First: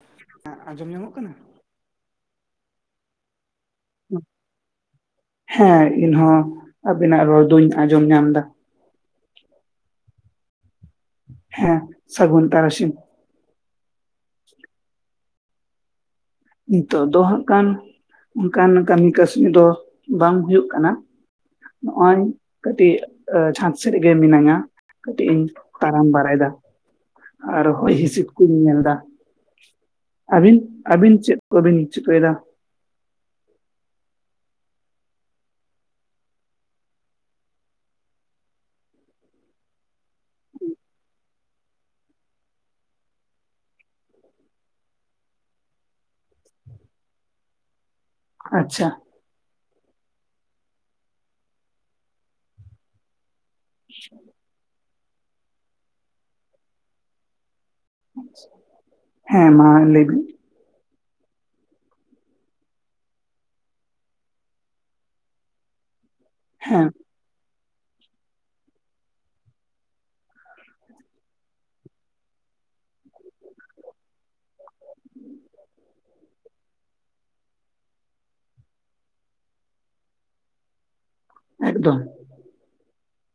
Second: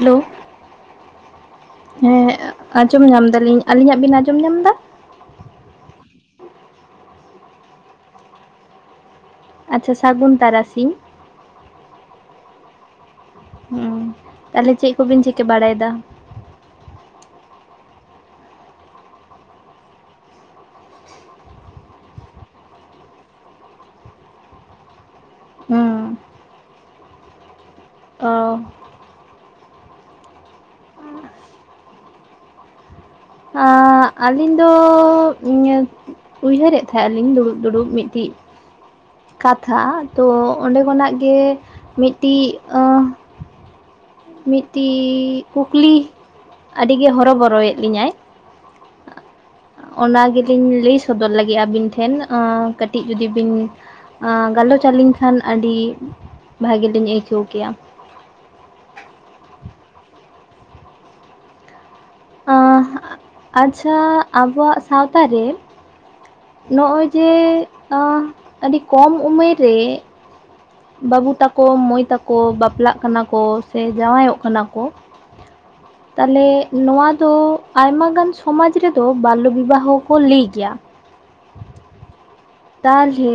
Hello ᱦᱮᱸ ᱟᱸᱡᱚᱢ ᱧᱟᱢᱚᱜ ᱠᱟᱱᱟ? ᱦᱮᱸ ᱟᱸᱡᱚᱢ ᱧᱟᱢᱫᱟ ᱞᱤᱧ ᱾ ᱟᱹᱞᱤᱧᱟᱜ ᱵᱤᱱ ᱟᱸᱡᱚᱢ ᱧᱟᱢᱫᱟ? ᱦᱮᱸ ᱤᱱᱦᱚᱸ ᱟᱵᱤᱱᱟᱜ ᱨᱚᱲ ᱫᱩᱧ ᱟᱡᱚᱢ ᱧᱟᱢᱫᱟ ᱾ ᱟᱪᱪᱷᱟ ᱥᱟᱹᱜᱩᱱ ᱛᱟᱨᱟᱥᱤᱧ। ᱦᱮᱸ, ᱥᱟᱹᱜᱩᱱ ᱛᱟᱨᱟᱥᱤᱧ। ᱦᱩᱸ। ᱛᱟᱦᱞᱮ ᱪᱮᱫ ᱠᱚᱵᱤᱱ ᱪᱤᱠᱟᱹ ᱵᱟᱲᱟᱭᱮᱫᱟ? ᱱᱤᱛᱚᱜ ᱫᱚ ᱦᱟᱸᱜ ᱠᱟᱱ, ᱚᱱᱠᱟᱱ ᱠᱟᱹᱢᱤ ᱠᱟᱹᱥᱱᱤ ᱫᱚ ᱵᱟᱝ ᱦᱩᱭᱩᱜ ᱠᱟᱱᱟ। ᱱᱚᱜᱼᱚᱭ ᱠᱟᱹᱴᱤᱡ ᱡᱷᱟᱛ ᱥᱮᱫ ᱨᱮᱜᱮ ᱢᱤᱱᱟᱹᱧᱟ। ᱠᱟᱹᱴᱤᱡ ᱤᱧ ᱛᱟᱲᱟᱢ ᱦᱩᱸ ᱵᱟᱲᱟᱭᱮᱫᱟ, ᱟᱨ ᱦᱚᱭ ᱦᱤᱸᱥᱤᱫ ᱚ ᱠᱩᱧ ᱧᱮᱞᱫᱟ᱾ ᱟᱹᱵᱤᱱ, ᱟᱹᱵᱤᱱ ᱪᱮᱫ ᱠᱚᱵᱤᱱ ᱪᱤᱠᱟᱹᱭᱮᱫᱟ? ᱟᱜ ᱟᱹᱞᱤᱧ ᱫᱚᱻ [unintelligible] ᱩᱭᱦᱟᱹᱨᱮᱫ ᱛᱟᱦᱮᱸᱜ ᱟᱞᱤᱧ ᱫᱩᱲᱩᱵ ᱢᱤᱫᱴᱤᱡ ᱼᱼ ᱠᱟᱛᱷᱟ᱾ ᱛᱚ ᱚᱸᱰᱮ ᱠᱷᱚᱱᱟᱜ ᱜᱮ ᱢᱤᱫᱴᱤᱡ ᱢᱤᱫᱴᱤᱡ ᱠᱩᱠᱞᱤ ᱟᱹᱰᱤ ᱜᱮ ᱦᱚᱨᱚ ᱵᱚᱨᱚᱭᱮᱫ ᱞᱤᱧᱟᱭ᱾ ᱟᱪᱪᱷᱟ᱾ ᱚᱱᱟ ᱜᱮᱞᱤᱧ ᱞᱟᱹᱭ ᱥᱚᱫᱚᱨ ᱞᱟᱹᱜᱤᱫ ᱟᱹᱵᱤᱱ ᱴᱷᱮᱱ, ᱚᱸᱻ ᱠᱟᱹᱴᱤᱡ ᱡᱩᱫᱤ ᱵᱤᱱ ᱟᱸᱻ ᱜᱟᱞᱚᱪ ᱟᱞᱤᱧ ᱠᱷᱟᱱ, ᱟᱹᱰᱤ ᱵᱷᱟᱜᱤ ᱞᱤᱧ ᱟᱹᱭᱠᱟᱹᱣ ᱠᱮᱭᱟ᱾ [inaudible] ᱦᱮᱸ ᱢᱟ ᱞᱟᱹᱭ ᱢᱮ᱾ ᱟᱸᱻ ᱟᱪᱪᱷᱟ ᱟᱵᱚᱣᱟᱜ ᱥᱟᱶᱛᱟ ᱨᱮ ᱦᱮᱸ ᱱᱚᱜᱼᱚᱭ ᱡᱮ, ᱟᱸᱻ ᱟᱹᱰᱤ ᱠᱚᱢ ᱩᱢᱮᱨ ᱨᱮ ᱵᱟᱹᱵᱩ ᱛᱟᱠᱚ, ᱢᱟᱹᱭ ᱛᱟᱠᱚ, ᱵᱟᱯᱞᱟᱜ ᱠᱟᱱᱟ ᱠᱚ ᱥᱮ ᱡᱟᱶᱟᱭᱚᱜ ᱠᱟᱱᱟ ᱠᱚ᱾ [inaudible] ᱛᱟᱦᱚᱞᱮ ᱱᱚᱣᱟ ᱫᱚ ᱟᱭᱢᱟ ᱜᱟᱱ ᱥᱚᱢᱟᱡᱽ ᱨᱮᱫᱚ ᱵᱟᱞᱞᱚ ᱵᱤᱵᱟᱦᱚ ᱠᱚ ᱞᱟᱹᱭ ᱜᱮᱭᱟ᱾ ᱮᱠᱫᱚᱢ᱾ ᱛᱟᱞᱦᱮ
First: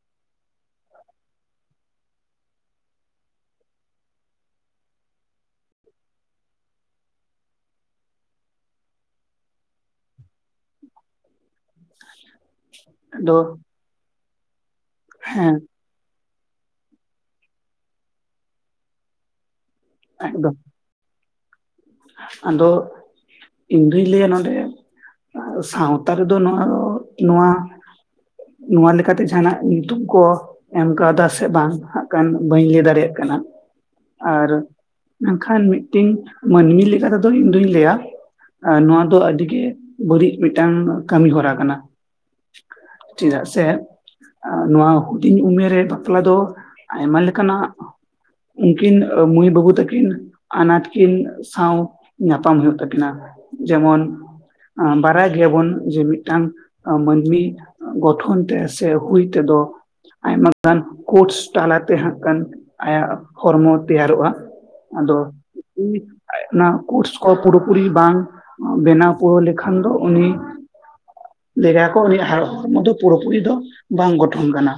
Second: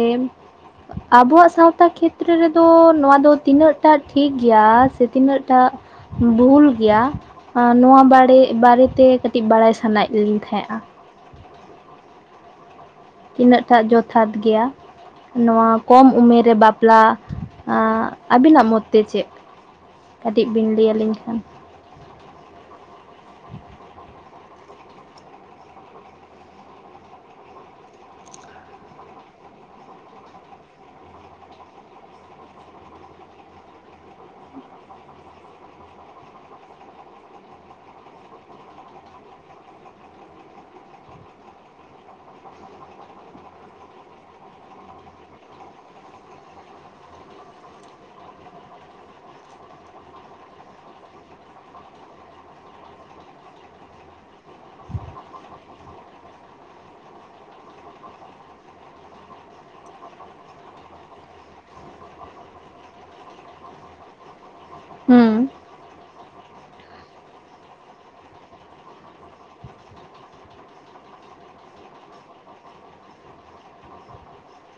ᱟᱵᱚᱣᱟᱜ ᱥᱟᱶᱛᱟ ᱠᱷᱮᱛᱨᱮ ᱨᱮᱫᱚ ᱱᱚᱣᱟ ᱫᱚ ᱛᱤᱱᱟᱹᱜ ᱴᱟᱜ ᱴᱷᱤᱠ ᱜᱮᱭᱟ ᱥᱮ ᱛᱤᱱᱟᱹᱜ ᱴᱟᱜ ᱵᱷᱩᱞ ᱜᱮᱭᱟ᱾ ᱟᱸ ᱱᱚᱣᱟ ᱵᱟᱲᱮ ᱵᱟᱨᱮ ᱛᱮ ᱠᱟᱹᱴᱤᱡ ᱵᱟᱲᱟᱭ ᱥᱟᱱᱟᱭᱮᱫ ᱞᱤᱧ ᱛᱟᱦᱮᱸᱜᱼᱟ᱾ [inaudible] ᱛᱤᱱᱟᱹᱜ ᱴᱟᱜ ᱡᱚᱛᱷᱟᱛ ᱜᱮᱭᱟ, ᱦᱮᱸ ᱱᱚᱣᱟ ᱠᱚᱢ ᱩᱢᱮᱨ ᱨᱮ ᱵᱟᱯᱞᱟ, ᱟᱸ ᱟᱹᱵᱤᱱᱟᱜ ᱢᱚᱛ ᱛᱮ ᱪᱮᱫ? ᱠᱟᱹᱴᱤᱡ ᱮᱠᱫᱚᱢ ᱵᱤᱱ ᱞᱟᱹᱭ ᱟᱹᱞᱤᱧ ᱠᱷᱟᱱ᱾ ᱟᱫᱚ, ᱤᱧ ᱫᱩᱧ ᱞᱟᱹᱭᱟ ᱱᱚᱰᱮ ᱥᱟᱶᱛᱟ ᱨᱮᱫᱚ ᱱᱚᱣᱟ ᱫᱚ, ᱱᱚᱣᱟ ᱱᱚᱣᱟ ᱞᱮᱠᱟᱛᱮ ᱡᱟᱦᱟᱸᱱᱟᱜ ᱧᱩᱛᱩᱢ ᱠᱚ ᱮᱢ ᱠᱟᱣᱫᱟ ᱥᱮ ᱵᱟᱝ ᱦᱟᱸᱜ ᱠᱷᱟᱱ ᱵᱟᱹᱧ ᱞᱟᱹᱭ ᱫᱟᱲᱮᱭᱟᱜ ᱠᱟᱱᱟ᱾ ᱟᱨ ᱢᱮᱱᱠᱷᱟᱱ ᱢᱤᱫᱴᱤᱝ ᱢᱟᱹᱱᱢᱤ ᱞᱮᱠᱟ ᱛᱮᱫᱚ ᱤᱧ ᱫᱩᱧ ᱞᱟᱹᱭᱟ᱾ ᱮ ᱱᱚᱣᱟ ᱫᱚ ᱟᱹᱰᱤ ᱜᱮ ᱵᱟᱹᱲᱤᱡ ᱢᱤᱫᱴᱟᱝ ᱠᱟᱹᱢᱤ ᱦᱚᱨᱟ ᱠᱟᱱᱟ᱾ ᱪᱮᱫᱟᱜ ᱥᱮ ᱟ ᱱᱚᱣᱟ ᱦᱩᱰᱤᱧ ᱩᱢᱮᱨ ᱨᱮ ᱵᱟᱯᱞᱟ ᱫᱚ, ᱟᱭᱢᱟ ᱞᱮᱠᱟᱱᱟᱜ ᱩᱝᱠᱤᱱ ᱢᱟᱹᱭ ᱵᱟᱹᱵᱩ ᱛᱟᱹᱠᱤᱱ, ᱟᱱᱟᱴ ᱠᱤᱱ ᱥᱟᱶ ᱧᱟᱯᱟᱢ ᱦᱩᱭᱩᱜ ᱛᱟᱹᱠᱤᱱᱟ᱾ ᱡᱮᱢᱚᱱ ᱟᱸ ᱵᱟᱨᱟᱭ ᱜᱮᱭᱟ ᱵᱚᱱ ᱡᱮ ᱢᱤᱫᱴᱟᱝ ᱢᱟᱹᱱᱢᱤ ᱜᱚᱴᱷᱚᱱ ᱛᱮ, ᱥᱮ ᱦᱩᱭ ᱛᱮᱫᱚ ᱟᱭᱢᱟ ᱜᱟᱱ ᱠᱳᱪᱥ ᱛᱟᱞᱟᱛᱮ ᱦᱟᱸᱜ ᱠᱷᱟᱱ ᱟᱭᱟᱜ ᱦᱚᱨᱢᱚ ᱛᱮᱭᱟᱨᱚᱜᱼᱟ᱾ ᱟᱫᱚ ᱦᱩᱸ ᱩᱱᱤ ᱚᱱᱟ ᱠᱳᱨᱥ ᱠᱚ ᱯᱩᱨᱟᱹ ᱯᱩᱨᱤ ᱵᱟᱝ ᱵᱮᱱᱟᱣ ᱯᱩᱨᱟᱹᱣ ᱞᱮᱠᱷᱟᱱ ᱫᱚ ᱩᱱᱤ ᱞᱟᱹᱭᱟ ᱠᱚ ᱩᱱᱤᱭᱟᱜ ᱦᱚᱨᱢᱚ ᱫᱚ ᱯᱩᱨᱟᱹ ᱯᱩᱨᱤ ᱫᱚ ᱵᱟᱝ ᱜᱚᱴᱷᱚᱱ ᱠᱟᱱᱟ᱾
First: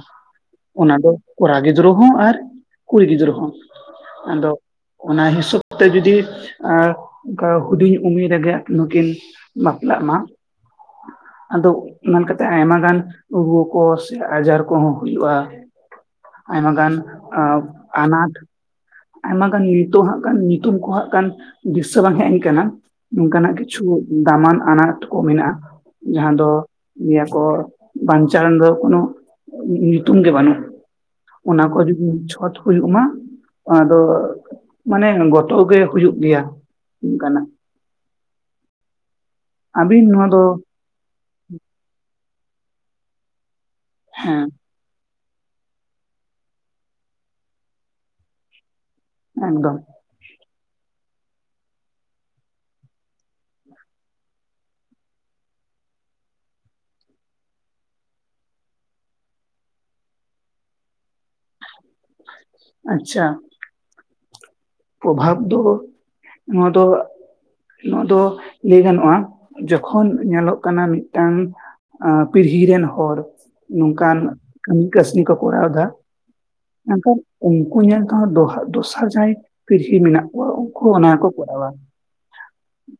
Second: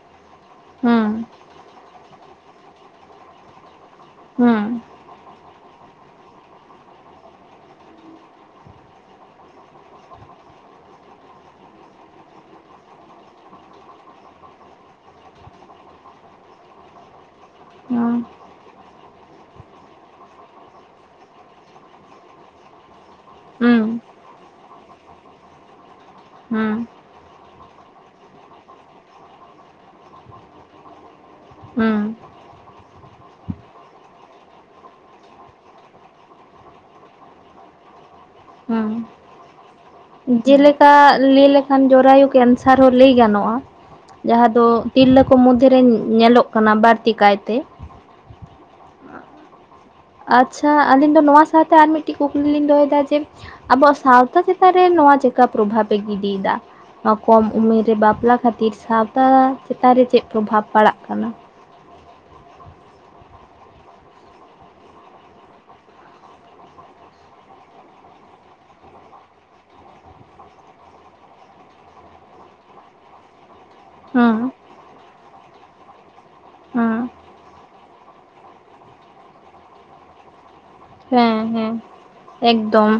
ᱚᱱᱟ ᱫᱚ ᱦᱩᱸ ᱠᱚᱲᱟ ᱜᱤᱫᱽᱨᱟᱹ ᱦᱚᱸ ᱟᱨ ᱠᱩᱲᱤ ᱜᱤᱫᱽᱨᱟᱹ ᱦᱚᱸ᱾ ᱟᱫᱚ, ᱦᱩᱸ ᱚᱱᱟ ᱦᱤᱥᱟᱹᱵ ᱛᱮ ᱡᱩᱫᱤ ᱟᱨ ᱚᱝᱠᱟ ᱦᱩᱰᱤᱧ ᱩᱢᱮᱨ ᱨᱮᱜᱮ ᱟᱠᱤᱱ ᱦᱚᱸᱠᱤᱱ, ᱵᱟᱯᱞᱟᱜ ᱢᱟ᱾ ᱟᱫᱚ ᱢᱮᱱ ᱠᱟᱛᱮ ᱟᱭᱢᱟ ᱜᱟᱱ ᱨᱩᱭᱟᱹ ᱠᱚ ᱥᱮ ᱟᱡᱟᱨ ᱠᱚᱦᱚᱸ ᱦᱩᱭᱩᱜᱼᱟ᱾ ᱟᱭᱢᱟ ᱜᱟᱱ ᱟᱸ ᱦᱩᱸ ᱟᱱᱟᱴ ᱟᱭᱢᱟ ᱜᱟᱱ ᱱᱤᱛᱚᱜ ᱦᱟᱸᱜ ᱠᱷᱟᱱ ᱧᱤᱛᱩᱢ ᱠᱚ ᱦᱟᱸᱜ ᱠᱟᱱ ᱫᱤᱥᱟᱹ ᱵᱟᱝ ᱦᱮᱡ ᱟᱧ ᱠᱟᱱᱟ᱾ ᱱᱚᱝᱠᱟᱱᱟᱜ ᱠᱤᱪᱷᱩ ᱦᱩᱸ ᱫᱟᱢᱟᱱ ᱟᱱᱟᱴ ᱠᱚᱜ ᱢᱮᱱᱟᱜ-ᱟ ᱡᱟᱦᱟᱸ ᱫᱚ ᱦᱩᱸ ᱧᱤᱭᱟ ᱠᱚ ᱵᱟᱧᱪᱟᱣ ᱨᱮᱱ ᱫᱚ ᱠᱳᱱᱳ ᱩᱸ ᱩᱸ ᱧᱩᱛᱩᱢ ᱜᱮ ᱵᱟᱹᱱᱩᱜ ᱚᱱᱟ ᱠᱚ ᱦᱩᱸ ᱡᱩᱫᱤ ᱪᱷᱚᱛ ᱦᱩᱭᱩᱜ ᱢᱟ ᱟᱫᱚ ᱢᱟᱱᱮ ᱜᱚᱛᱚ ᱜᱮ ᱦᱩᱭᱩᱜ ᱜᱮᱭᱟ ᱚᱱᱠᱟᱱᱟᱜ ᱦᱩᱸ ᱟᱹᱵᱤᱱ ᱱᱚᱣᱟ ᱫᱚ ᱡᱮᱞᱮᱠᱟ ᱞᱟᱹᱭ ᱞᱮᱠᱷᱟᱱ ᱡᱚᱨᱟᱭᱩ ᱠᱮᱱᱥᱟᱨ ᱦᱚᱸ ᱞᱟᱹᱭ ᱜᱟᱱᱚᱜᱼᱟ᱾ ᱦᱮᱸ ᱡᱟᱦᱟᱸ ᱫᱚ ᱛᱤᱨᱞᱟᱹ ᱠᱚ ᱢᱚᱫᱽᱫᱷᱮ ᱨᱮ ᱧᱮᱞᱚᱜ ᱠᱟᱱᱟ ᱵᱟᱹᱲᱛᱤ ᱠᱟᱭᱛᱮ ᱮᱠᱫᱚᱢ, ᱟᱪᱪᱷᱟ ᱟᱹᱞᱤᱧ ᱫᱚ ᱱᱚᱣᱟ ᱥᱟᱶᱛᱮ ᱟᱨ ᱢᱤᱫᱴᱤᱡ ᱠᱩᱠᱞᱤ ᱞᱤᱧ ᱫᱚᱦᱚᱭ ᱫᱟ ᱡᱮ ᱟᱵᱚᱣᱟᱜ ᱥᱟᱶᱛᱟ ᱪᱮᱛᱟᱱ ᱨᱮ ᱱᱚᱣᱟ ᱪᱮᱠᱟ ᱯᱨᱚᱵᱷᱟᱵᱽᱯᱮ ᱜᱤᱰᱤᱭ ᱮᱫᱟ? ᱱᱚᱣᱟ ᱠᱚᱢ ᱩᱢᱮᱨ ᱨᱮ ᱵᱟᱯᱞᱟ ᱠᱷᱟᱹᱛᱤᱨ ᱥᱟᱶᱛᱟ ᱪᱮᱛᱟᱱ ᱨᱮ ᱪᱮᱜ ᱯᱨᱚᱵᱷᱟᱵᱽ ᱯᱟᱲᱟᱜ ᱠᱟᱱᱟ? ᱟᱪᱪᱷᱟ, ᱯᱨᱚᱵᱷᱟᱵᱽ ᱫᱚ ᱱᱚᱣᱟ ᱫᱚ ᱱᱚᱣᱟ ᱫᱚ ᱞᱟᱹᱭ ᱜᱟᱱᱚᱜᱼᱟ᱾ ᱡᱚᱠᱷᱚᱱ ᱧᱮᱞᱚᱜ ᱠᱟᱱᱟ ᱢᱤᱫᱴᱟᱝ ᱟᱸ ᱯᱤᱲᱦᱤ ᱨᱮᱱ ᱦᱚᱲ ᱱᱚᱝᱠᱟᱱ ᱦᱩᱸ ᱠᱟᱹᱢᱤ ᱠᱟᱹᱥᱱᱤ ᱠᱚ ᱠᱚᱨᱟᱣ ᱮᱫᱟ ᱦᱩᱸ ᱢᱮᱱᱠᱷᱟᱱ ᱩᱱᱠᱩ ᱧᱮᱞ ᱛᱮᱦᱚᱸ ᱰᱚᱦᱟ ᱫᱚᱥᱟ ᱡᱟᱦᱟᱸᱭ ᱯᱤᱨᱦᱤ ᱢᱮᱱᱟᱜ ᱠᱚᱣᱟ ᱩᱝᱠ ᱦᱮᱸ ᱦᱮᱸ ᱮᱠᱫᱚᱢ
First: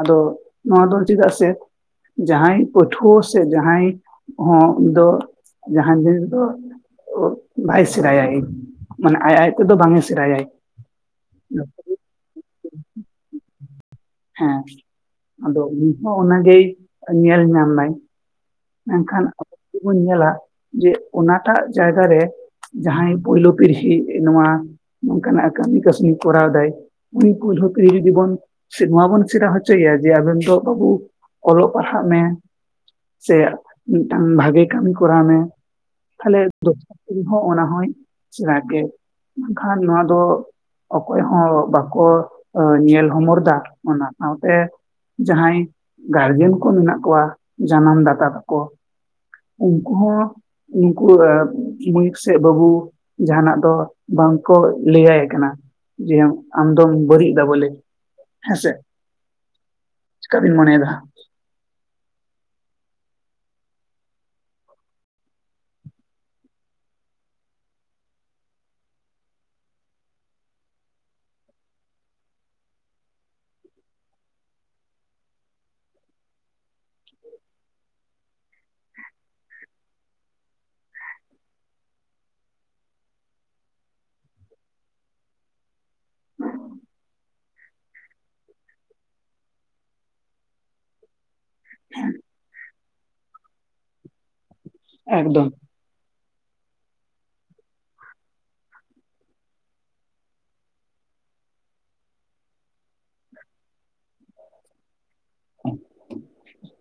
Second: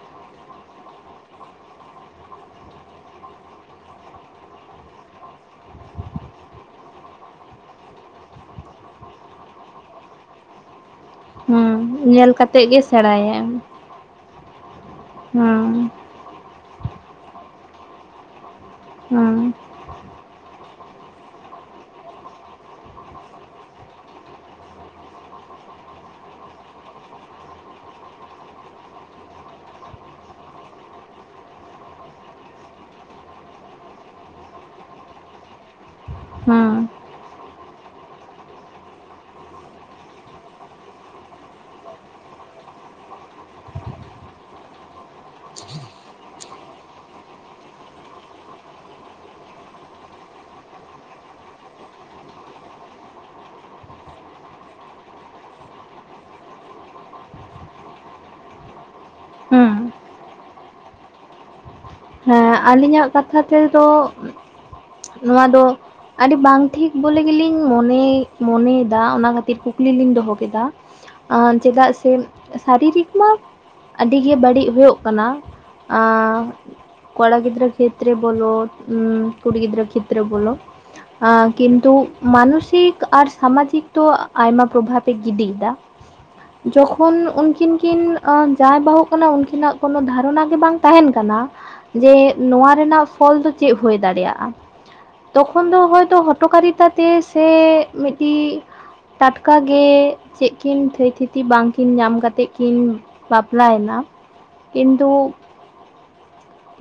ᱟᱫᱚ ᱱᱚᱣᱟ ᱫᱚ ᱪᱮᱫᱟᱜ ᱥᱮ ᱡᱟᱦᱟᱸᱭ ᱯᱟᱹᱴᱷᱩᱣᱟᱹ ᱥᱮ ᱡᱟᱦᱟᱸᱭ ᱦᱚᱸ ᱫᱚ ᱡᱟᱦᱟᱸᱭ ᱵᱤᱱ ᱫᱚ ᱚᱜ ᱵᱟᱭ ᱥᱮᱨᱟᱭᱟᱭ ᱢᱟᱱᱮ ᱟᱡ ᱟᱡ ᱛᱮᱫᱚ ᱵᱟᱝᱜᱮ ᱥᱮᱨᱟᱭᱟᱭ᱾ ᱦᱩᱸ [inaudible] ᱧᱮᱞ ᱠᱟᱛᱮᱜ ᱜᱮ ᱥᱮᱬᱟᱭᱟᱭ᱾ ᱦᱮᱸ ᱟᱫᱚ ᱱᱤᱛ ᱦᱚᱸ ᱚᱱᱟᱜᱮᱭ ᱧᱮᱞ ᱧᱟᱢᱱᱟᱭ ᱮᱱᱠᱷᱟᱱ ᱦᱩᱸ [inaudible] ᱧᱮᱞᱟ ᱡᱮ ᱚᱱᱟᱴᱟᱜ ᱡᱟᱭᱜᱟ ᱨᱮ ᱡᱟᱦᱟᱸᱭ ᱯᱳᱭᱞᱳ ᱯᱤᱲᱦᱤ ᱱᱚᱣᱟ ᱱᱚᱝᱠᱟᱱᱟᱜ ᱠᱟᱹᱢᱤ ᱠᱟᱹᱥᱱᱤ ᱠᱚᱨᱟᱣ ᱫᱟᱭ ᱩᱱᱤᱠᱩ [inaudible] ᱠᱤᱨᱭᱟᱹ ᱡᱤᱵᱚᱱ ᱥᱮ ᱱᱚᱣᱟ ᱵᱚᱱ ᱥᱮᱲᱟ ᱦᱚᱪᱚᱭᱮᱭᱟ᱾ ᱡᱮ ᱟᱵᱮᱱ ᱫᱚ ᱵᱟᱹᱵᱩ ᱚᱞᱚᱜ ᱯᱟᱲᱦᱟᱜ ᱢᱮ, ᱥᱮ ᱢᱤᱫᱴᱟᱝ ᱵᱷᱟᱹᱜᱮ ᱠᱟᱹᱢᱤ ᱠᱚᱨᱟᱣ ᱢᱮ᱾ ᱛᱟᱦᱞᱮ ᱦᱩᱸ ᱛᱚ ᱦᱚᱸ ᱚᱱᱟ ᱦᱚᱭ ᱥᱮᱬᱟ ᱠᱮᱫᱽ ᱢᱮᱱᱠᱷᱟᱱ ᱱᱚᱣᱟ ᱫᱚ ᱚᱠᱚᱭ ᱦᱚᱸ ᱵᱟᱠᱚ ᱧᱮᱞ ᱦᱚᱢᱚᱨ ᱫᱟ᱾ ᱚᱱᱟ ᱥᱟᱶᱛᱮ ᱡᱟᱦᱟᱸᱭ ᱜᱟᱨᱡᱮᱱ ᱠᱚ ᱢᱮᱱᱟᱜ ᱠᱚᱣᱟ᱾ ᱡᱟᱱᱟᱢ ᱫᱟᱛᱟ ᱛᱟᱠᱚ᱾ ᱩᱱᱠᱩ ᱦᱚᱸ ᱩᱱᱠᱩ ᱮᱯ ᱢᱟᱹᱭᱤᱠ ᱥᱮ ᱵᱟᱹᱵᱩ ᱡᱟᱦᱟᱸᱱᱟᱜ ᱫᱚ ᱵᱟᱝ ᱠᱚ ᱞᱟᱹᱭᱟᱭ ᱠᱟᱱᱟ᱾ ᱡᱮ ᱟᱢ ᱟᱢᱫᱚᱢ ᱵᱟᱹᱡᱤᱡ ᱫᱟ ᱵᱚᱞᱮ ᱦᱮᱸᱥᱮ᱾ ᱦᱩᱸ ᱪᱮᱠᱟ ᱵᱤᱱ ᱢᱚᱱᱮᱭᱫᱟ? ᱦᱮᱸ ᱟᱞᱤᱧᱟᱜ ᱠᱟᱛᱷᱟ ᱛᱮᱫᱚ ᱱᱚᱣᱟ ᱫᱚ ᱟᱹᱰᱤ ᱵᱟᱝ ᱴᱷᱤᱠ ᱵᱚᱞᱮ ᱜᱮᱞᱤᱝ ᱢᱚᱱᱮ ᱢᱚᱱᱮᱭᱮᱫᱟ᱾ ᱚᱱᱟ ᱠᱷᱟᱹᱛᱤᱨ ᱠᱩᱠᱞᱤ ᱞᱤᱧ ᱫᱚᱦᱚ ᱠᱮᱫᱟ᱾ ᱟᱸᱱ ᱪᱮᱫᱟᱜ ᱥᱮ ᱥᱟᱨᱤᱨᱤᱠ ᱢᱟ ᱟᱹᱰᱤ ᱜᱮ ᱵᱟᱹᱲᱤᱜ ᱦᱩᱭᱳᱜ ᱠᱟᱱᱟ᱾ ᱟᱸᱻ ᱠᱚᱲᱟ ᱜᱤᱫᱽᱨᱟᱹ ᱠᱷᱮᱛᱨᱮ ᱵᱚᱞᱚ ᱦᱩᱸ ᱠᱩᱲᱤ ᱜᱤᱫᱽᱨᱟᱹ ᱠᱷᱮᱛᱨᱮ ᱵᱚᱞᱚ᱾ ᱟ ᱠᱤᱱᱛᱩ ᱢᱟᱱᱚᱥᱤᱠ ᱟᱨ ᱥᱟᱢᱟᱡᱤᱠ ᱫᱚ ᱛᱚ ᱟᱭᱢᱟ ᱯᱨᱚᱵᱷᱟᱵᱮ ᱜᱤᱰᱤᱭᱮᱫᱟ᱾ ᱡᱚᱠᱷᱚᱱ ᱩᱱᱠᱤᱱ ᱠᱤᱱ ᱟᱹ ᱡᱟᱸᱭ ᱵᱟᱹᱦᱩᱜ ᱠᱟᱱᱟ᱾ ᱩᱱᱠᱤᱱᱟᱜ ᱠᱳᱱᱳ ᱫᱷᱟᱨᱚᱱᱟ ᱜᱮ ᱵᱟᱝ ᱛᱟᱦᱮᱱ ᱠᱟᱱᱟ᱾ ᱡᱮ ᱱᱚᱣᱟ ᱨᱮᱱᱟᱜ ᱯᱷᱚᱞ ᱫᱚ ᱪᱮᱫ ᱦᱩᱭ ᱫᱟᱲᱮᱭᱟᱜᱼᱟ᱾ ᱮᱠᱫᱚᱢ ᱛᱚᱠᱷᱚᱱ ᱫᱚ ᱦᱳᱭᱛᱳ ᱦᱚᱴᱚᱠᱟᱨᱤ ᱛᱟᱨ ᱛᱮ ᱥᱮ ᱢᱤᱫᱴᱤᱡ ᱴᱟᱴᱠᱟ ᱜᱮ ᱪᱮᱫ ᱠᱤᱱ ᱛᱷᱟᱹᱭ ᱛᱷᱤᱛᱤ ᱵᱟᱝᱠᱤᱱ ᱧᱟᱢ ᱠᱟᱛᱮᱜ ᱠᱤᱱ ᱵᱟᱯᱞᱟ ᱭᱮᱱᱟ ᱠᱤᱱᱛᱩ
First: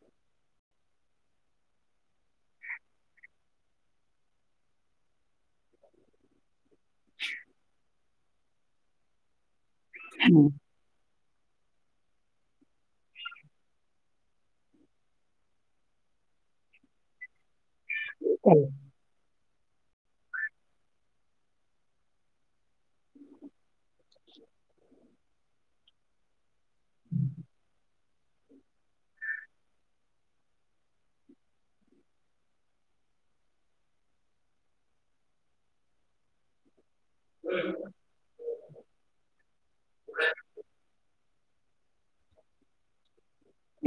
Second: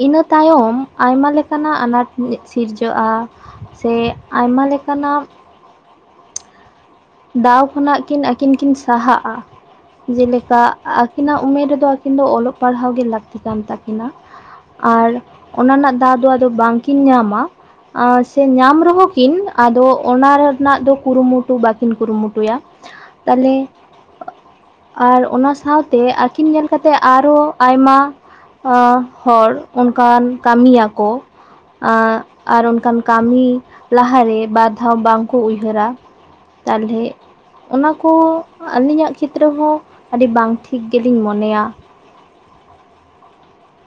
ᱤᱱᱟᱹ ᱛᱟᱭᱚᱢ ᱟᱭᱢᱟ ᱞᱮᱠᱟ ᱱᱟᱜ ᱟᱱᱟᱴ ᱥᱤᱨᱡᱹᱟ-ᱟ᱾ ᱥᱮ ᱟᱭᱢᱟ ᱞᱮᱠᱟᱱᱟᱜ ᱫᱟᱣ ᱠᱷᱚᱱᱟᱜ ᱠᱤᱱ ᱟᱹᱠᱤᱱ ᱠᱤᱱ ᱥᱟᱦᱟᱼᱟ᱾ ᱦᱮᱸ ᱡᱮᱞᱮᱠᱟ ᱟᱹᱠᱤᱱᱟᱜ ᱩᱢᱮᱨ ᱨᱮᱫᱚ ᱟᱹᱠᱤᱱ ᱫᱚ ᱚᱞᱚᱜ ᱞᱟᱲᱦᱟᱣ ᱜᱮ ᱞᱟᱠᱛᱤ ᱠᱟᱱ ᱛᱟᱹᱠᱤᱱᱟ᱾ ᱟᱨ ᱚᱱᱟ ᱱᱟᱜ ᱫᱟᱣ ᱫᱚ ᱟᱫᱚ ᱵᱟᱝᱠᱤᱱ ᱧᱟᱢᱟ ᱟᱥ ᱥᱮ ᱧᱟᱢ ᱨᱮᱦᱚᱸ ᱠᱤᱱ ᱟᱫᱚ ᱚᱱᱟ ᱨᱮᱱᱟᱜ ᱫᱚ ᱠᱩᱨᱩᱢᱩᱴᱩ ᱵᱟᱠ ᱠᱤᱱ ᱠᱩᱨᱩᱢᱩᱴᱩᱭᱟ ᱛᱟᱦᱞᱮ ᱟᱨ ᱚᱱᱟ ᱥᱟᱶᱛᱮ ᱟᱠᱤᱱ ᱧᱮᱞ ᱠᱟᱛᱮ ᱟᱨᱦᱚ ᱟᱭᱢᱟ ᱦᱚ ᱦᱚᱲ ᱚᱱᱠᱟᱱ ᱠᱟᱹᱢᱤᱭᱟᱠᱚ ᱟ ᱟᱨ ᱚᱱᱠᱟᱱ ᱠᱟᱹᱢᱤ ᱞᱟᱦᱟᱨᱮ ᱵᱟᱨ ᱫᱷᱟᱣ ᱵᱟᱝᱠᱚ ᱩᱭᱦᱟᱹᱨᱟ᱾ ᱛᱟᱞ ᱦᱮ ᱚᱱᱟ ᱠᱚ ᱟᱹᱞᱤᱧᱟᱜ ᱠᱷᱮᱛᱨᱮ ᱦᱚᱸ ᱟᱹᱰᱤ ᱵᱟᱝ ᱴᱷᱤᱠ ᱜᱮ ᱞᱤᱧ ᱢᱚᱱᱮᱭᱟ᱾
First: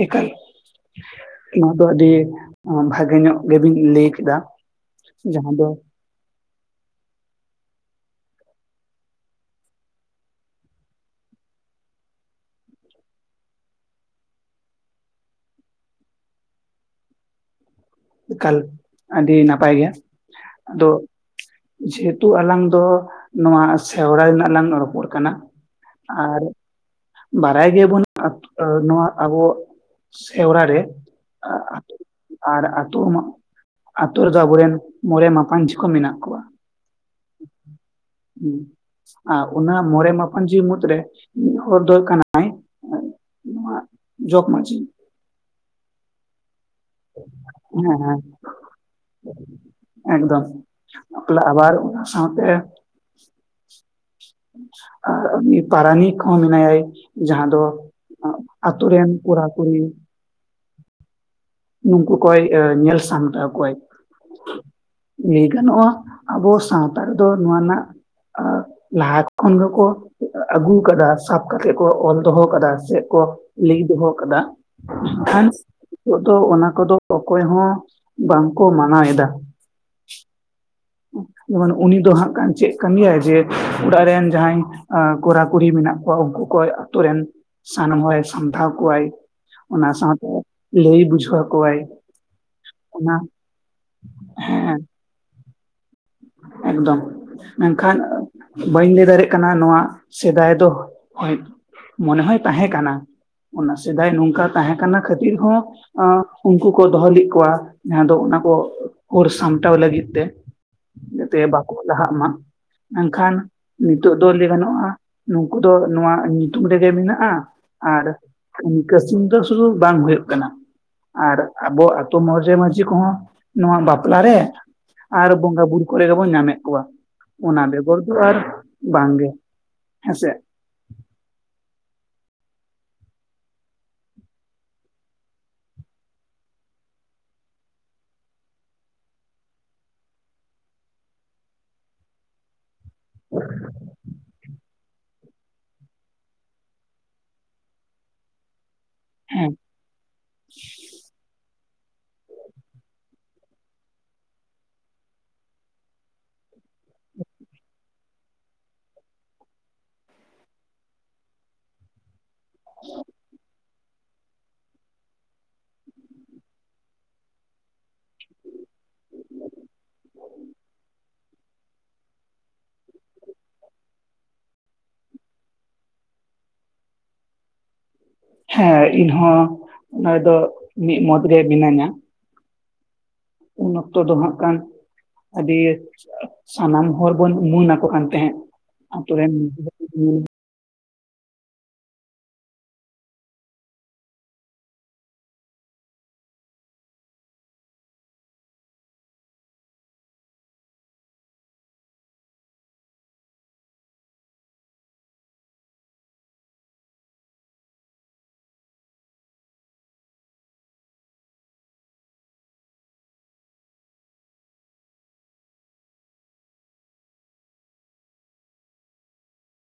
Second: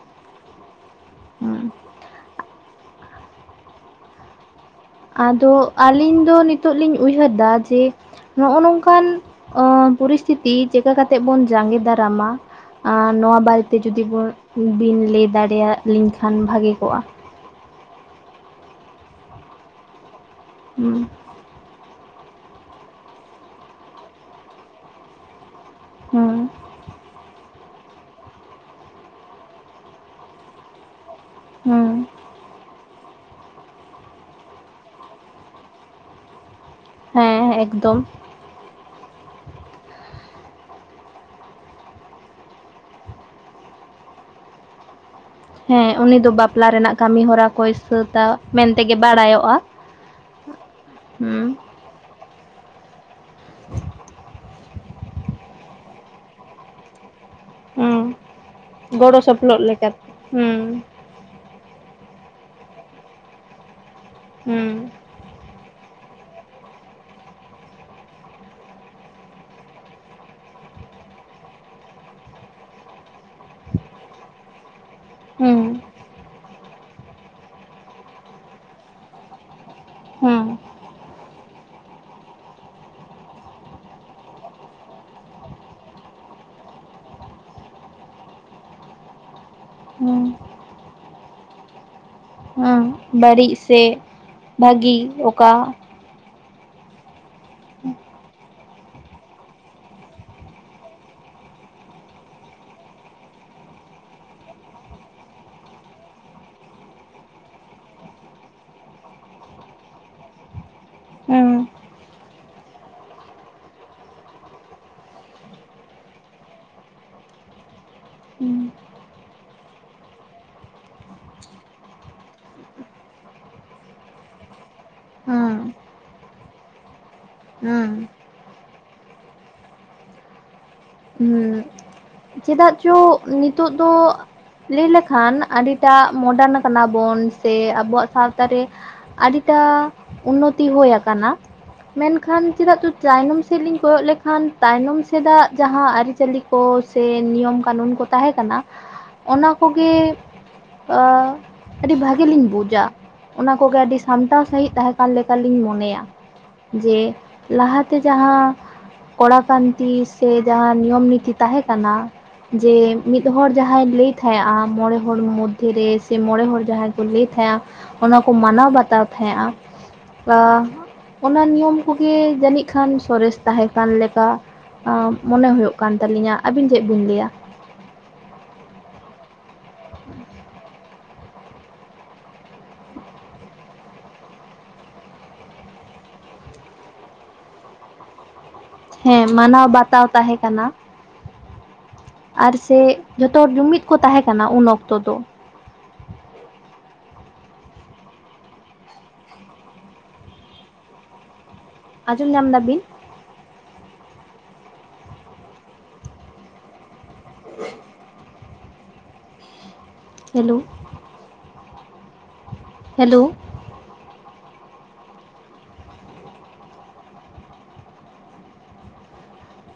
ᱮᱠᱟᱞ ᱚᱱᱟ ᱫᱚ ᱟᱹᱰᱤ ᱵᱷᱟᱜᱮ ᱧᱚᱜ ᱜᱮᱵᱤᱱ ᱞᱟᱹᱭ ᱠᱮᱫᱟ᱾ ᱟᱫᱚ ᱡᱟᱦᱟᱸ ᱫᱚ ᱟᱹᱞᱤᱧ ᱫᱚ ᱱᱤᱛᱚᱜ ᱞᱤᱧ ᱩᱭᱦᱟᱹᱨ ᱫᱟ ᱡᱮ ᱱᱚᱼᱚ ᱱᱚᱝᱠᱟᱱ ᱚᱻ ᱯᱚᱨᱤᱥᱛᱷᱤᱛᱤ ᱪᱮᱠᱟ ᱠᱟᱛᱮᱜ ᱵᱚᱱ ᱡᱟᱸᱜᱮ ᱫᱟᱨᱟᱢᱟ᱾ ᱟᱨ ᱱᱚᱣᱟ ᱵᱟᱨᱮᱛᱮ ᱡᱩᱫᱤ ᱵᱚᱱ ᱵᱤᱱ ᱞᱟᱹᱭ ᱫᱟᱲᱮᱭᱟ ᱞᱤᱧ ᱠᱷᱟᱱ ᱵᱷᱟᱜᱮ ᱠᱚᱼᱟ᱾ ᱮᱠᱟᱞ ᱟᱹᱰᱤ ᱱᱟᱯᱟᱭ ᱜᱮ ᱟᱫᱚ ᱦᱩᱸ ᱡᱮᱦᱮᱛᱩ ᱟᱞᱟᱝ ᱫᱚ ᱱᱚᱣᱟ ᱥᱮᱣᱨᱟᱭ ᱨᱮᱱᱟᱜ ᱞᱟᱝ ᱨᱚᱯᱚᱲ ᱠᱟᱱᱟ ᱟᱨ ᱦᱩᱸ ᱵᱟᱨᱟᱭ ᱜᱮᱭᱟ ᱵᱚᱱ ᱟᱛ ᱚ ᱱᱚᱣᱟ ᱟᱵᱚ ᱥᱮᱣᱨᱟ ᱨᱮ ᱟ ᱟᱜ ᱦᱩᱸ ᱟᱨ ᱟᱛᱳ ᱚᱢᱟᱜ ᱟᱛᱳ ᱨᱮᱫᱚ ᱟᱵᱚᱨᱮᱱ ᱢᱚᱬᱮ ᱢᱟᱯᱟᱱᱡᱷᱤ ᱠᱚ ᱢᱮᱱᱟᱜ ᱠᱚᱣᱟ᱾ ᱦᱮᱸ ᱮᱠᱫᱚᱢ᱾ ᱦᱩᱸ ᱟᱨ ᱚᱱᱟ ᱢᱚᱬᱮ ᱢᱟᱯᱟᱱᱡᱣᱤ ᱢᱩᱫᱽᱨᱮ ᱢᱤ ᱦᱚᱲ ᱫᱚ ᱠᱟᱱᱟ ᱱᱚᱣᱟᱜ ᱡᱚᱠ ᱢᱟᱡᱷᱤ᱾ ᱦᱮᱸ ᱩᱱᱤ ᱫᱚ ᱵᱟᱯᱞᱟ ᱨᱮᱱᱟᱜ ᱠᱟᱢᱤ ᱦᱚᱨᱟ ᱠᱚᱭ ᱦᱮᱸ ᱦᱮᱸ ᱥᱟᱛᱟ ᱢᱮᱱᱛᱮ ᱜᱮ ᱵᱟᱲᱟᱭᱚᱼᱟ, ᱮᱠᱫᱚᱢ ᱦᱩᱸ᱾ ᱟᱵᱟᱨ ᱚᱱᱟ ᱥᱟᱶᱛᱮ ᱟᱨ ᱩᱱᱤ ᱯᱟᱨᱟᱱᱤᱠ ᱦᱚᱸ ᱢᱮᱱᱟᱭᱟᱭ ᱡᱟᱦᱟᱸ ᱫᱚ ᱦᱩᱸ ᱟᱛᱳ ᱨᱮᱱ ᱜᱚᱲᱚ ᱠᱚᱲᱟ ᱥᱚᱯᱚᱦᱚᱫ ᱠᱩᱲᱤ ᱞᱮᱠᱟᱛᱮ ᱦᱩᱸ᱾ ᱱᱩᱠᱩ ᱠᱚᱭ ᱮ ᱧᱮᱞ ᱥᱟᱢᱴᱟᱣ ᱠᱚᱣᱟᱭ᱾ ᱦᱮᱸ᱾ ᱞᱟᱹᱭ ᱜᱟᱱᱚᱼᱟ ᱟᱵᱚ ᱥᱟᱶᱛᱟ ᱨᱮᱫᱚ ᱱᱚᱣᱟ ᱱᱟᱜ ᱟᱜ ᱞᱟᱦᱟ ᱠᱷᱚᱱ ᱜᱮ ᱠᱚ ᱟᱹᱜᱩ ᱠᱟᱫᱟ ᱥᱟᱵ ᱠᱟᱛᱮᱜ ᱠᱚ ᱚᱞ ᱫᱚᱦᱚ ᱠᱟᱫᱟ ᱥᱮ ᱠᱚ ᱞᱟᱹᱭ ᱫᱚᱦᱚ ᱠᱟᱫᱟ᱾ ᱠᱷᱟᱱᱪ ᱦᱩᱸ ᱱᱤᱛᱚᱜ ᱫᱚ ᱚᱱᱟ ᱠᱚᱫᱚ ᱚᱠᱚᱭ ᱦᱚᱸ ᱵᱟᱝᱠᱚ ᱢᱟᱱᱟᱣ ᱮᱫᱟ᱾ ᱦᱮᱸ᱾ ᱡᱮᱢᱚᱱ ᱩᱱᱤ ᱫᱚ ᱦᱟᱸᱜ ᱠᱟᱱ ᱪᱮᱜ ᱠᱟᱹᱢᱤ ᱭᱟᱭ ᱡᱮ ᱚᱲᱟᱜ ᱨᱮᱱ ᱡᱟᱦᱟᱸᱭ ᱟᱸ ᱠᱚᱲᱟ ᱠᱩᱲᱤ ᱢᱮᱱᱟᱜ ᱠᱚᱣᱟ ᱩᱱᱠᱩ ᱠᱚᱭ ᱟᱛᱩ ᱨᱮᱱ ᱥᱟᱱᱟᱢ ᱦᱚᱲᱮ ᱥᱟᱢᱴᱷᱟᱣ ᱠᱚᱣᱟᱭ᱾ ᱚᱱᱟ ᱦᱩᱸ ᱥᱟᱳᱛᱮ ᱞᱟᱭ ᱵᱩᱡᱷᱟᱹᱣ ᱟᱠᱚ ᱟᱭ᱾ ᱚᱸᱻ ᱵᱟᱹᱲᱤᱡ ᱥᱮ ᱦᱮᱸ ᱵᱷᱟᱜᱤ ᱚᱠᱟ ᱮᱠᱫᱚᱢ ᱢᱮᱱ ᱠᱷᱟᱱ ᱵᱟᱹᱧ ᱞᱟᱹᱭ ᱫᱟᱲᱮ ᱠᱟᱱᱟ ᱱᱚᱣᱟ ᱥᱮᱫᱟᱭ ᱫᱚ ᱦᱳᱭ ᱢᱚᱱᱮ ᱦᱚᱭ ᱛᱟᱦᱮ ᱠᱟᱱᱟ᱾ ᱚᱱᱟ ᱥᱮᱫᱟᱭ ᱱᱚᱝᱠᱟ ᱛᱟᱦᱮᱸ ᱠᱟᱱᱟ ᱠᱷᱟᱹᱛᱤᱨ ᱦᱚᱸ᱾ ᱚᱻ ᱩᱱᱠᱩ ᱠᱚ ᱫᱚᱦᱚ ᱞᱮᱫ ᱠᱚᱣᱟ ᱡᱟᱦᱟᱸ ᱫᱚ ᱚᱱᱟ ᱠᱚ ᱚᱨ ᱥᱟᱢᱴᱟᱣ ᱞᱟᱹᱜᱤᱫ ᱛᱮ᱾ [inaudible] ᱛᱮ ᱵᱟᱠᱚ ᱞᱟᱦᱟᱜ ᱢᱟ ᱢᱮᱱᱠᱷᱟᱱ᱾ ᱱᱤᱛᱚᱜ ᱫᱚ ᱞᱟᱹᱭ ᱜᱟᱱᱚᱜᱼᱟ ᱱᱩᱝᱠᱩ ᱫᱚ ᱱᱚᱣᱟ ᱧᱩᱛᱩᱢ ᱨᱮᱜᱮ ᱢᱮᱱᱟᱜᱼᱟ᱾ ᱟᱨ ᱦᱩᱸ [unintelligible] ᱫᱚ ᱥᱩᱫᱷᱩ ᱵᱟᱝ ᱦᱩᱭᱩᱜ ᱠᱟᱱᱟ᱾ ᱟᱨ ᱟᱵᱚ ᱟᱛᱳ ᱢᱳᱲᱮ ᱢᱟᱺᱡᱷᱤ ᱠᱚᱦᱚᱸ ᱱᱚᱣᱟ ᱵᱟᱯᱞᱟ ᱨᱮ᱾ ᱟᱨ ᱦᱩᱸ ᱵᱚᱸᱜᱟ ᱵᱩᱨᱩ ᱠᱚᱨᱮ ᱜᱮᱵᱚᱱ ᱧᱟᱢᱮᱫ ᱠᱚᱣᱟ ᱚᱱᱟ ᱦᱩᱸ ᱵᱮᱜᱚᱨ ᱫᱚ ᱟᱨ᱾ ᱵᱟᱝ ᱜᱮ ᱦᱮᱸᱥᱮ᱾ ᱦᱩᱸ ᱪᱮᱫᱟᱜ ᱪᱚ ᱱᱤᱛᱚᱜ ᱫᱚ᱾ ᱞᱟᱹᱭ ᱞᱮᱠᱷᱟᱱ ᱟᱹᱰᱤᱴᱟᱜ ᱢᱚᱰᱟᱱ ᱠᱟᱱᱟᱵᱚᱱ ᱥᱮ ᱟᱵᱚᱣᱟᱜ ᱥᱟᱶᱛᱟ ᱨᱮ᱾ ᱟᱹᱰᱤᱴᱟ ᱩᱱᱚᱛᱤ ᱦᱩᱭ ᱟᱠᱟᱱᱟ᱾ ᱢᱮᱱᱠᱷᱟᱱ ᱪᱮᱫᱟᱜ ᱪᱚ ᱪᱟᱭᱱᱚᱢ ᱥᱮᱫ ᱞᱤᱧ ᱠᱚᱭᱚᱜ ᱞᱮᱠᱷᱟᱱ ᱛᱟᱭᱱᱚᱢ ᱥᱮᱫᱟᱜ ᱡᱟᱦᱟᱸ ᱟᱹᱨᱤᱪᱟᱹᱞᱤ ᱠᱚ ᱥᱮ ᱱᱤᱭᱚᱢ ᱠᱟᱱᱩᱱ ᱠᱚ ᱛᱟᱦᱮᱸ ᱠᱟᱱᱟ᱾ ᱚᱱᱟ ᱦᱮᱸ ᱠᱚᱜᱮ ᱚ ᱟᱹᱰᱤ ᱵᱷᱟᱹᱜᱮ ᱞᱤᱧ ᱵᱩᱡᱟ᱾ ᱚᱱᱟ ᱠᱚᱜᱮ ᱟᱹᱰᱤ ᱥᱟᱢᱴᱟᱣ ᱥᱟᱹᱦᱤᱡ ᱛᱟᱦᱮᱸ ᱠᱟᱱ ᱞᱮᱠᱟᱞᱤᱧ ᱢᱚᱱᱮᱭᱟ᱾ ᱡᱮ ᱞᱟᱦᱟᱛᱮ ᱡᱟᱦᱟᱸ ᱠᱚᱲᱟ ᱠᱟᱱᱛᱤ᱾ ᱛᱮ ᱡᱟᱦᱟᱸ ᱱᱤᱭᱚᱢ ᱱᱤᱛᱤ ᱛᱟᱦᱮᱸ ᱠᱟᱱᱟ ᱡᱮ ᱢᱤᱫ ᱦᱚᱲ ᱡᱟᱦᱟᱸᱭ ᱞᱟᱹᱭ ᱛᱟᱦᱮᱸᱜ-ᱟ᱾ᱢᱚᱬᱮ ᱦᱚᱲ ᱢᱚᱫᱽᱫᱷᱮ ᱨᱮ ᱥᱮ ᱢᱚᱬᱮ ᱦᱚᱲ ᱡᱟᱦᱟᱸᱭ ᱠᱚ ᱞᱟᱹᱭ ᱛᱟᱦᱮᱸᱜ-ᱟ᱾ ᱚᱱᱟ ᱠᱚ ᱢᱟᱱᱟᱣ ᱵᱟᱛᱟᱣ ᱛᱟᱦᱮᱸᱜ-ᱟ᱾ ᱟ, ᱚᱱᱟ ᱱᱤᱭᱚᱢ ᱠᱚᱜᱮ ᱡᱟᱹᱱᱤᱡ ᱠᱷᱟᱱ ᱥᱚᱨᱮᱥ ᱛᱟᱦᱮᱸ ᱠᱟᱱ ᱞᱮᱠᱟ᱾ ᱟ, ᱢᱚᱱᱮ ᱦᱩᱭᱩᱜ ᱠᱟᱱ ᱛᱟᱹᱞᱤᱧᱟ ᱟᱹᱵᱤᱱ ᱪᱮᱫ ᱵᱤᱱ ᱞᱟᱹᱭᱟ? ᱦᱮᱸ ᱤᱧ ᱦᱚᱸ ᱚᱱᱟᱨᱮ ᱫᱚ ᱢᱤᱫ ᱢᱚᱛ ᱨᱮ ᱢᱤᱱᱟᱹᱧᱟ᱾ ᱩᱱ ᱚᱠᱛᱚ ᱫᱚ ᱦᱟᱸᱜ ᱠᱟᱱ᱾ ᱟᱹᱰᱤ ᱥᱟᱱᱟᱢ ᱦᱚᱲ ᱵᱚᱱ ᱩᱢᱩᱱ ᱟᱠᱚ ᱠᱟᱱ ᱛᱟᱦᱮᱸᱫ᱾ ᱟᱛᱳ ᱦᱮᱸ ᱨᱮᱱ ᱢᱟᱱᱟᱣ ᱵᱟᱛᱟᱣ ᱛᱟᱦᱮᱸ ᱠᱟᱱᱟ, ᱲᱟᱨ ᱥᱮ ᱡᱷᱚᱛᱚ ᱦᱚᱲ ᱡᱩᱢᱤᱫ ᱠᱚ ᱛᱟᱦᱮᱸ ᱠᱟᱱᱟ ᱩᱱ ᱚᱠᱛᱚ ᱫᱚ᱾ ᱟᱸᱡᱚᱢ ᱧᱟᱢ ᱫᱟᱵᱤᱱ? [unintelligible] ᱦᱮᱞᱳ᱾ ᱦᱮᱞᱳ᱾